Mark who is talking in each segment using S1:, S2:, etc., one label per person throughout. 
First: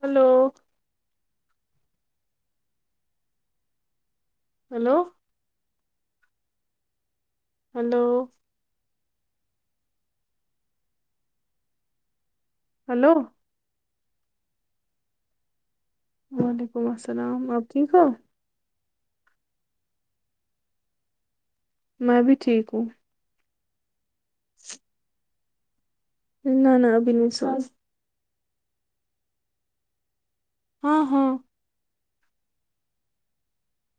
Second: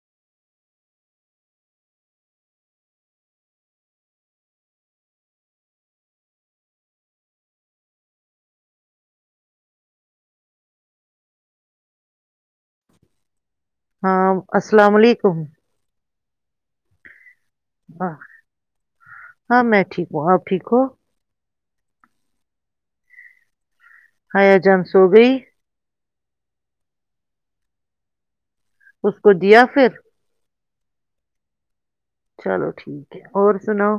S1: Hello hello hello hello
S2: ہاں السلام علیکم
S1: وعلیکم السلام آپ ٹھیک ہو
S2: آہ، ہاں میں ٹھیک ہوں آپ ٹھیک ہو
S1: میں بھی ٹھیک ہوں
S2: ہایا جام سو گئی
S1: نہ نہ ابھی نہیں سواس
S2: اس کو دیا پھر
S1: ہاں ہاں
S2: چلو ٹھیک ہے اور سناؤ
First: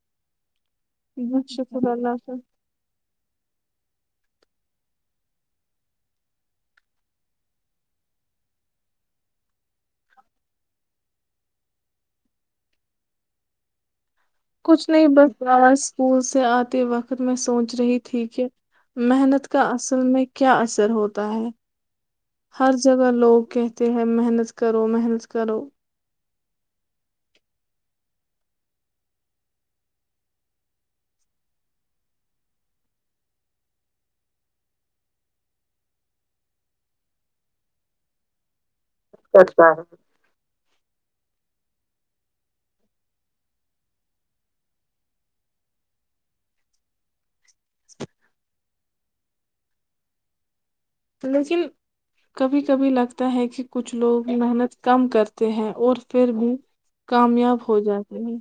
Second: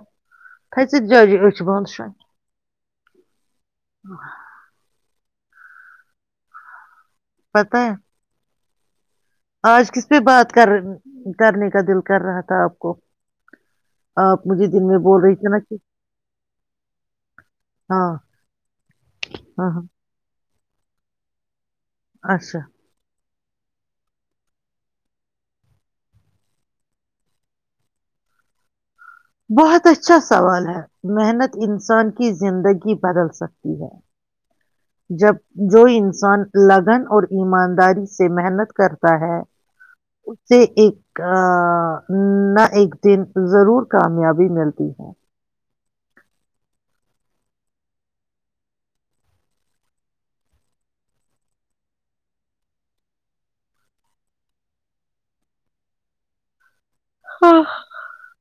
S2: تھست جائجی
S1: بہت
S2: اچھ بند
S1: شکر
S2: سن
S1: اللہ کا
S2: ا پت ہے آج کس پہ بات کر کرنے کا دل کر رہا تھا آپ کو آپ مجھے دن
S1: کچھ
S2: میں
S1: نہیں
S2: بول
S1: بس
S2: رہی تھی نا کہ
S1: اسکول سے آتے وقت میں سوچ رہی
S2: ہاں
S1: تھی کہ محنت کا
S2: ہاں ہاں
S1: اصل میں کیا ر ہوتا ہے
S2: اچھا
S1: ہر جگہ لوگ کہتے ہیں محنت کرو محنت کرو
S2: بہت اچھا سوال ہے محنت انسان کی زندگی بدل سکتی ہے جب جو انسان لگن اور ایمانداری سے محنت کرتا ہے
S1: اچھا
S2: اس سے ایک ا نہ ایک دن ضرور کامیابی ملتی ہے
S1: لیکن کبھی کبھی لگتا ہے کہ کچھ لوگ محنت کم کرتے ہیں اور پھر بھی کامیاب
S2: ہاں
S1: ہو جاتے ہیں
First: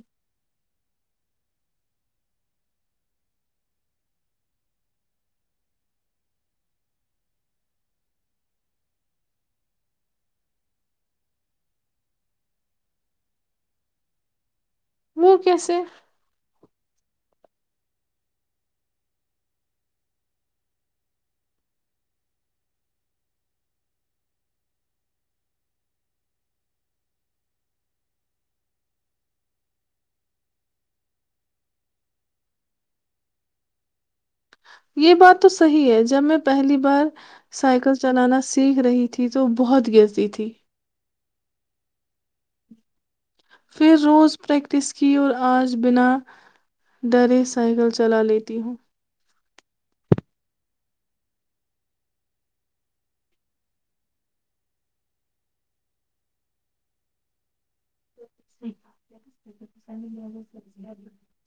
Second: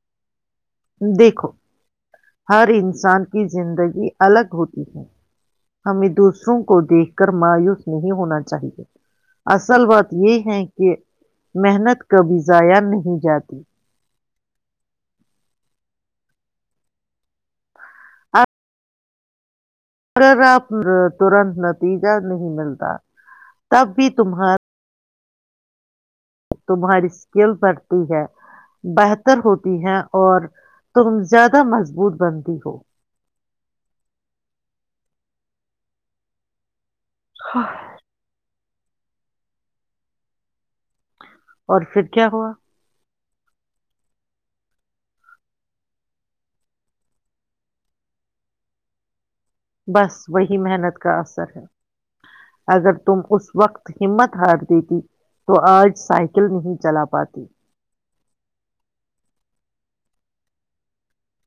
S2: دیکھو ہر انسان کی زندگی الگ ہوتی ہے ہمیں دوسروں کو دیکھ کر مایوس نہیں ہونا چاہیے اصل بات یہ ہے کہ محنت کبھی ضائع نہیں جاتی
S1: منہ کیسے
S2: اگر آپ ترنت نتیجہ نہیں ملتا تب بھی تمہارے تمہاری اسکل بڑھتی ہے بہتر ہوتی ہے اور تم زیادہ مضبوط بنتی ہو
S1: یہ بات تو صحی ہے جب م پہلی بار سائیکل چلانا سیک سیکھ رہی تھی تو بہت گرتی تھی
S2: اور پھر کیا ہوا
S1: پھر روز پریکٹس کی اور آج بنا ڈرے سائیکل چلا لیتی ہوں
S2: بس وہی محنت کا اثر ہے اگر تم اس وقت ہمت ہار دیتی تو آج سائیکل نہیں چلا پاتی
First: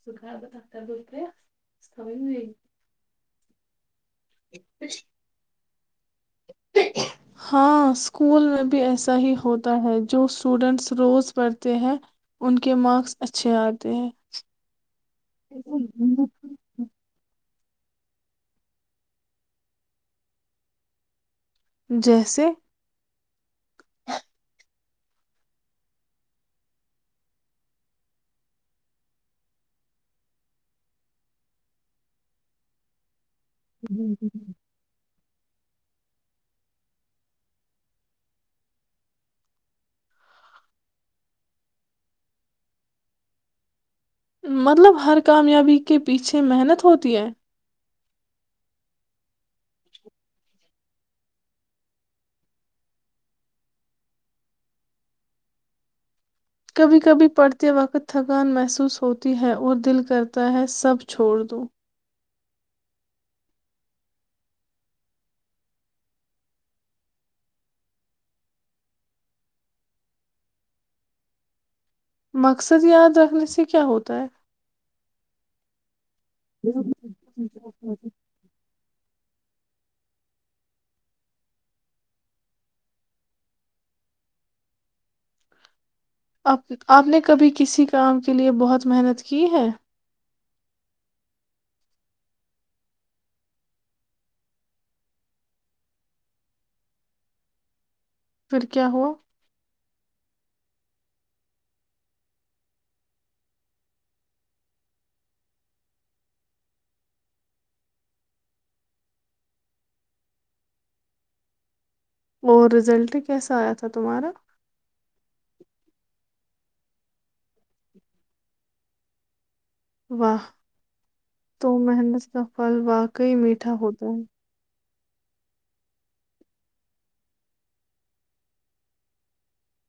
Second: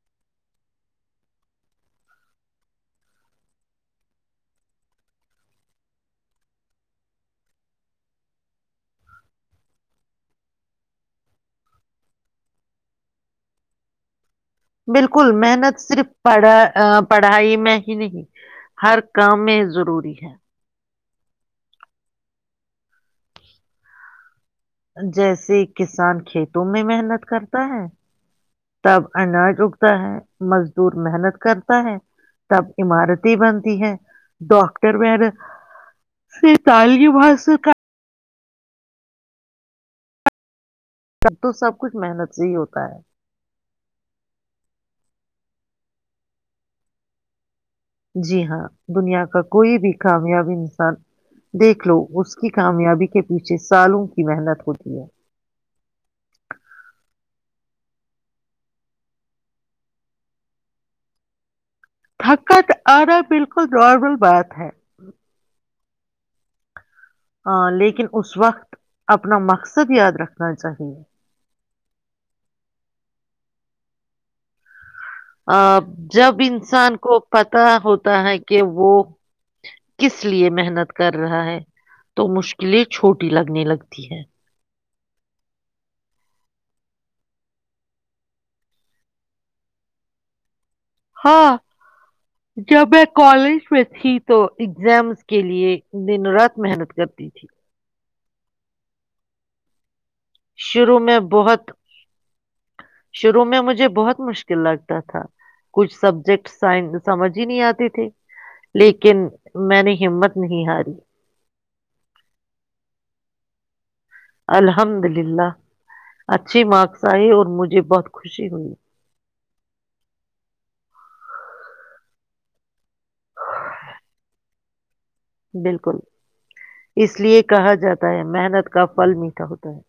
S1: سھر ب تختر د تس س ہاں اسکول میں بھی ایسا ہی ہوتا ہے جو اسٹوڈینٹس روز پڑھتے ہیں ان کے مارکس اچھے آتے ہیں
S2: بالکل محنت صرف پڑھا پڑھائی میں ہی نہیں ہر کام میں ضروری ہے
S1: جیسے
S2: جیسے کسان کھیتوں میں محنت کرتا ہے تب اناج اگتا ہے مزدور محنت کرتا ہے تب عمارت بنتی ہے ڈاکٹر ویر سے تالو بھاشا کا تب تو سب کچھ محنت سے ہی ہوتا ہے
S1: مطلب ہر کامیابی کے پیچھے محنت ہوتی ہے
S2: جی ہاں دنیا کا کوئی بھی کامیابی انسان دیکھ لو اس کی کامیابی کے پیچھے سالوں کی محنت ہوتی ہے
S1: کبھی کبھی پڑھتے وقت تھکان محسوس ہوتی ہے اور دل کرتا ہے سب چھوڑ دو
S2: تھکت آرا بالکل نارمل بات ہے ہ لیکن اس وقت اپنا مقصد یاد رکھنا چاہیے
S1: مقصد یاد رکھنے سے کیا ہوتا ہے؟
S2: آپ جب انسان کو پتا ہوتا ہے کہ وہ کس لیئے محنت کر رہا ہے تو مشکلیں چھوٹی لگنے لگتی ہیں
S1: آ آپ نے کبھی کسی کام کے لیے بہت محنت کی ہے
S2: ہاں جب میں کالج میں تھی تو ایگزامز کے لیئے دن رات محنت کرتی تھی
S1: پھر کیا ہوا؟
S2: شروع میں بہت شروع میں مجھے بہت مشکل لگتا تھا کچھ سبجیکٹ سائن سمجھ ہی نہیں آتی تھے لیکن میں نے ہمت نہیں ہاری
S1: اور رزلٹ کیسا آیا تھا تمہارا
S2: الحمد للہ اچھی مارکس آئی مجھے بہت خوشی ہوئی
S1: واہ تو محنت کا پل واہ ک ہی میھا ہوتا ہے
S2: بالکل اس لیے کہا جاتا ہے محنت کا پھل میٹھا ہوتا ہے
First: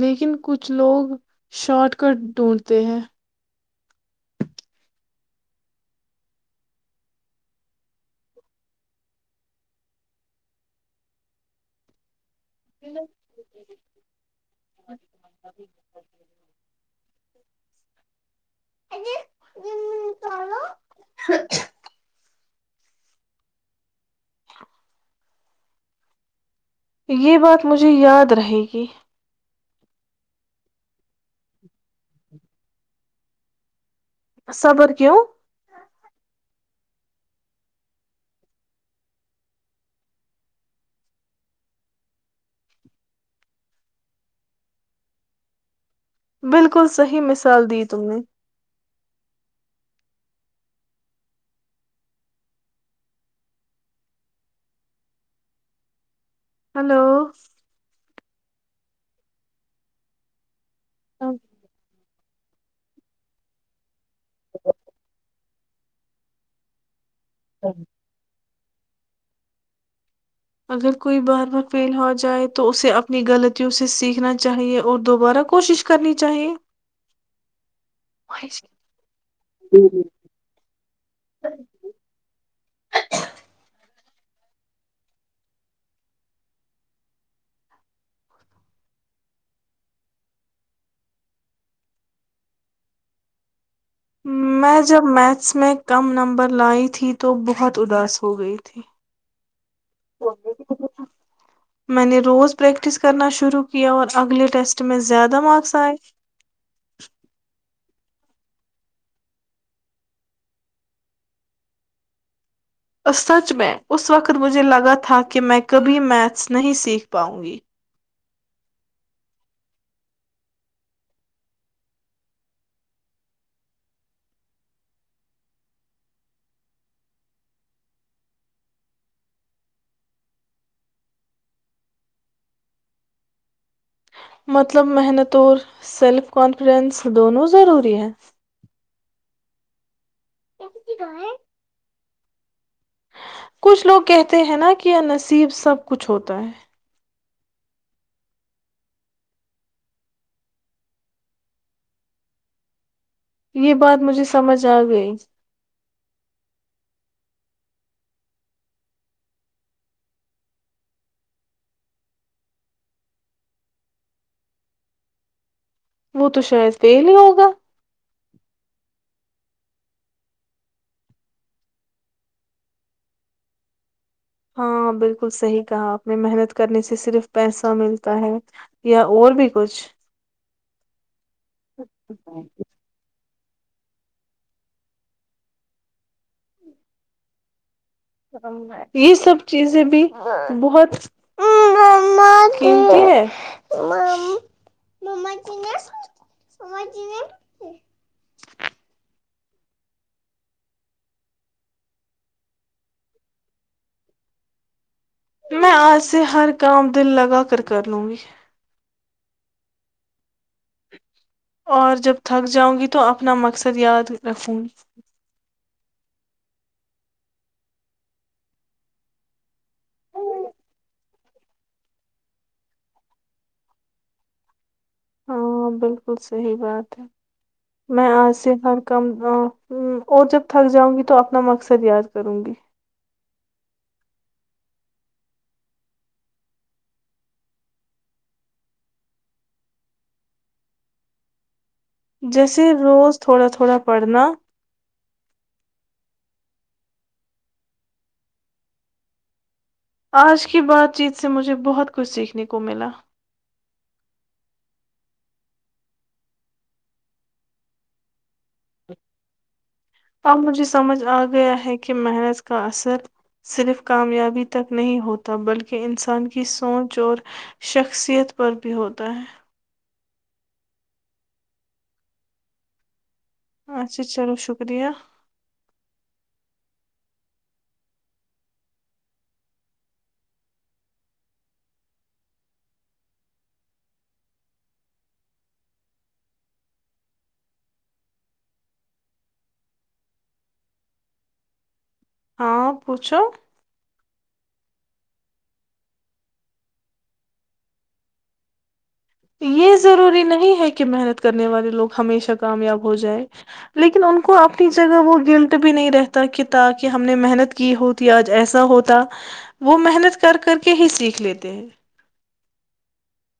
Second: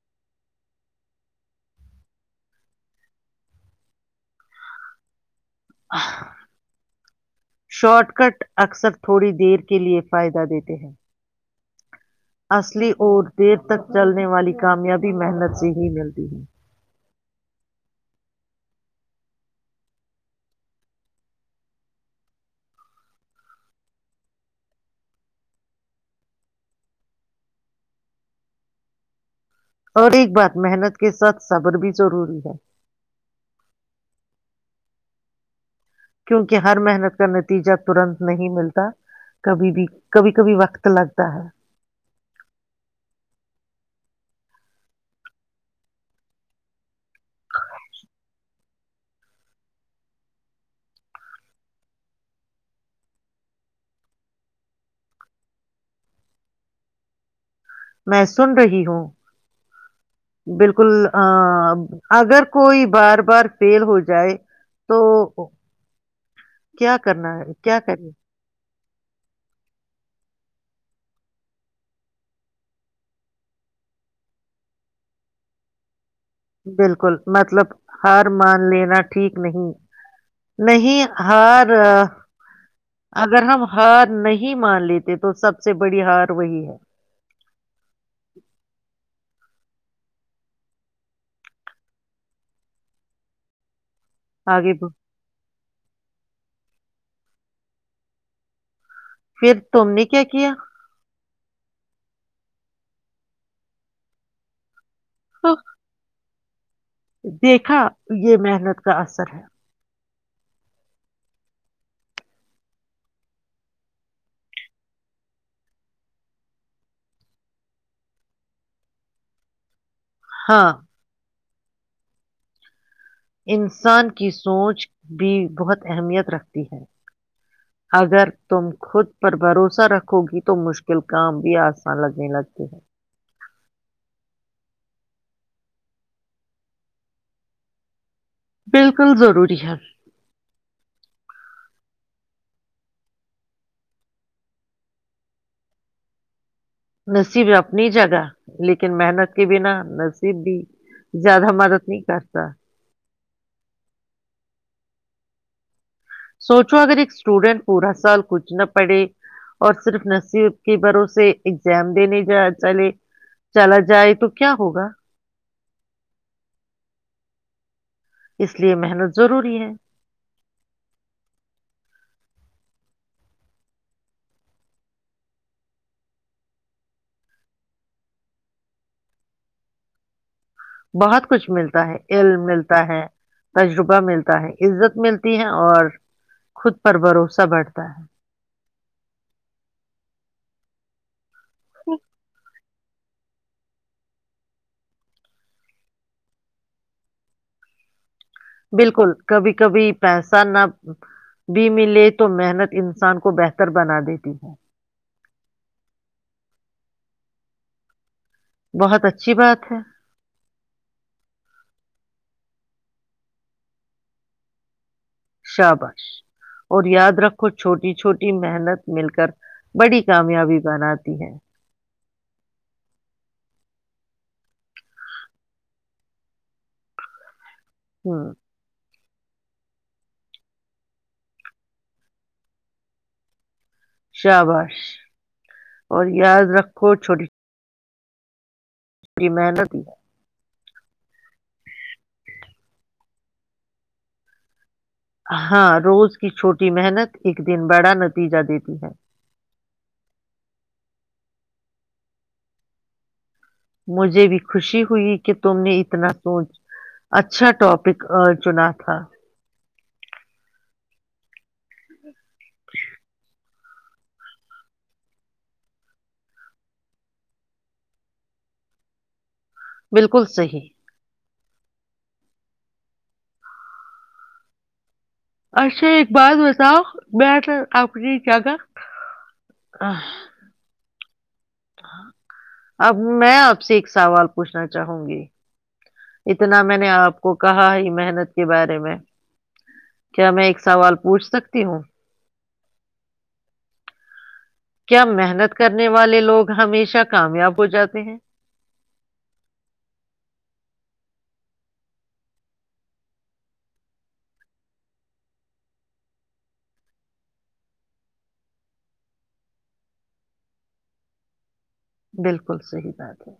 S1: لیکن کچھ لوگ شارٹ کٹ ڈھونڈتے ہیں
S2: شارٹ کٹ اکثر تھوڑی دیر کے لئے فائدہ دیتے ہیں اصلی اور دیر تک چلنے والی کامیابی محنت سے ہی ملتی ہے
S1: چو [inaudible] یہ بات مجھے یاد رہے گی
S2: اور ایک بات محنت کے ساتھ صبر بھی ضروری ہے
S1: صبر کیوں
S2: کیونکہ ہر محنت کا نتیجہ ترنت نہیں ملتا کبھی بھی کبھی کبھی وقت لگتا ہے
S1: بالکل صحیح مثال دی تم نے ہلو
S2: میں سن رہی ہوں بالکل ا اگر کوئی بار بار فیل ہو جائے تو کیا کرنا ہے کیا کریے
S1: اگر کوئی بار بار فیل ہو جائے تو اسے اپنی غلطیوں سے سیکھنا چاہیے اور دوبارہ کوشش کرنی چاہیے
S2: بالکل مطلب ہار مان لینا ٹھیک نہیں نہیں ہار اگر ہم ہار نہیں مان لیتے تو سب سے بڑی ہار وہی ہے آگے
S1: میں
S2: بڑھ
S1: جب میتھس میں کم نمبر لائی تھی تو بہت اداس ہو گئی تھی
S2: پھر تم نے کیا کیا
S1: میں نے روز پریکٹس کرنا شروع کیا اور اگلے ٹیسٹ میں زیادہ مارکس آئے
S2: دیکھا یہ محنت کا اثر ہے
S1: اور سچ میں اس وقت مجھے لگا تھا کہ میں کبھی میتھس نہیں سیکھ پاؤں گی
S2: ہاں انسان کی سوچ بھی بہت اہمیت رکھتی ہے اگر تم خود پر بھروسہ رکھو گی تو مشکل کام بھی آسان لگنے لگتے ہے
S1: مطلب محنت اور سیلف کانفیڈینس دونوں ضروری ہے
S2: بالکل ضروری ہے
S1: کی گا ہے کچھ لوگ کہتے ہیں نا کہ یہ نصیب سب کچھ ہوتا ہے
S2: نصیب اپنی جگہ لیکن محنت کے بنا نصیب بھی زیادہ مدد نہیں کرتا
S1: یہ بات مجھے سمجھ آ گئی
S2: سوچو اگر ایک اسٹوڈنٹ پورا سال کچھ نہ پڑھے اور صرف نصیب کے بھروںس ایگزام دینے جا چلے چلا جائے تو کیا ہوگا
S1: وہ تو شاید فیل ہی ہوگا
S2: اس لیے محنت ضروری ہے
S1: ہاں بالکل صحیح کہا آپ نے محنت کرنے سے صرف پیسہ ملتا ہے یا اور بھی کچھ
S2: بہت س کچھ ملتا ہے ایل ملتا ہے تجربہ ملتا ہے عزت ملتی ہے اور خود پر بھروسہ بڑھتا ہے
S1: یہ سب چیزیں بھی بہت
S2: ہ
S1: م چ م چ
S2: بالکل کبھی کبھی پیسہ نہ بھی ملے تو محنت انسان کو بہتر بنا دیتی ہے
S1: میں آج سے ہر کام دل لگا کر کر لوں گی
S2: بہت اچھی بات ہے
S1: اور جب تھک جاؤں گی تو اپنا مقصد یاد رکھوں گی
S2: شابش اور یاد رکھو چھوٹی چھوٹی محنت مل کر بڑی کامیابی بناتی ہے
S1: ہاں بالکل صحی بات ہے میں
S2: ہ
S1: آج سے ہر کم اور جب تھک جاؤں گی تو اپنا مقصد یاد کروں گی
S2: شاہابش اور یاد رکھو چھوٹی اس کی محنت
S1: جیسے روز تھوڑا تھوڑا پڑھنا
S2: ہاں روز کی چھوٹی محنت ایک دن بڑا نتیجہ دیتی ہے
S1: آج کی بات چیت سے مجھے بہت کچھ سیکھنے کو ملا
S2: مجھے بھی خوشی ہوئی کہ تم نے اتنا سوچ اچھا ٹاپک چنا تھا
S1: اب مجھے سمجھ آ گیا ہے کہ محنت کا اثر صرف کامیابی تک نہیں ہوتا بلکہ انسان کی سوچ اور شخصیت پر بھی ہوتا ہے
S2: بالکل صیح
S1: اچھا چلو شکریہ
S2: اچھا ایک بات بتاؤ میں آپ کی جگہ اب میں آپ سے ایک سوال پوچھنا چاہوں گی اتنا میں نے آپ کو کہا ہی محنت کے بارے میں کیا میں ایک سوال پوچھ سکتی ہوں
S1: ہاں پوچھو
S2: کیا محنت کرنے والے لوگ ہمیشہ کامیاب ہو جاتے ہیں
S1: یہ ضروری نہیں ہے کہ محنت کرنے والے لوگ ہمیشہ کامیاب ہو جائے لیکن ان کو اپنی جگہ وہ گلٹ بھی نہیں رہتا کہ تاکہ ہم نے محنت کی ہوتی آج ایسا ہوتا وہ محنت کر کر کے ہی سیکھ لیتے ہیں
S2: بالکل صحی بات ہے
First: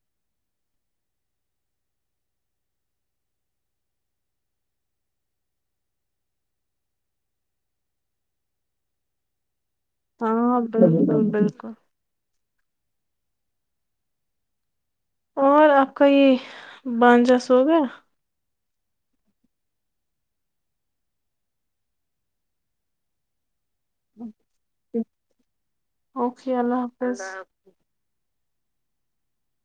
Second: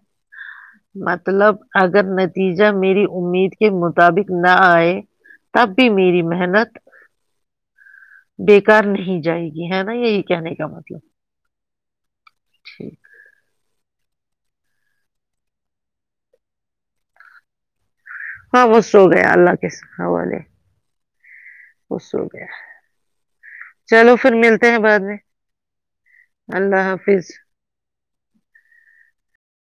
S2: مطلب اگر نتیجہ میری امید کے مطابق نہ آئے تب بھی میری محنت بیکار نہیں جائے گی ہے نا یہی
S1: ہاں
S2: کہنے کا مطلب
S1: بالکل بالکل
S2: ٹھیک
S1: اور آپ کا یہ بانجس ہو گیا
S2: ہاں وہ سو گیا اللہ کےے وہسو گیا چلو پھر ملتے ہیں بعد میں اللہ حافظ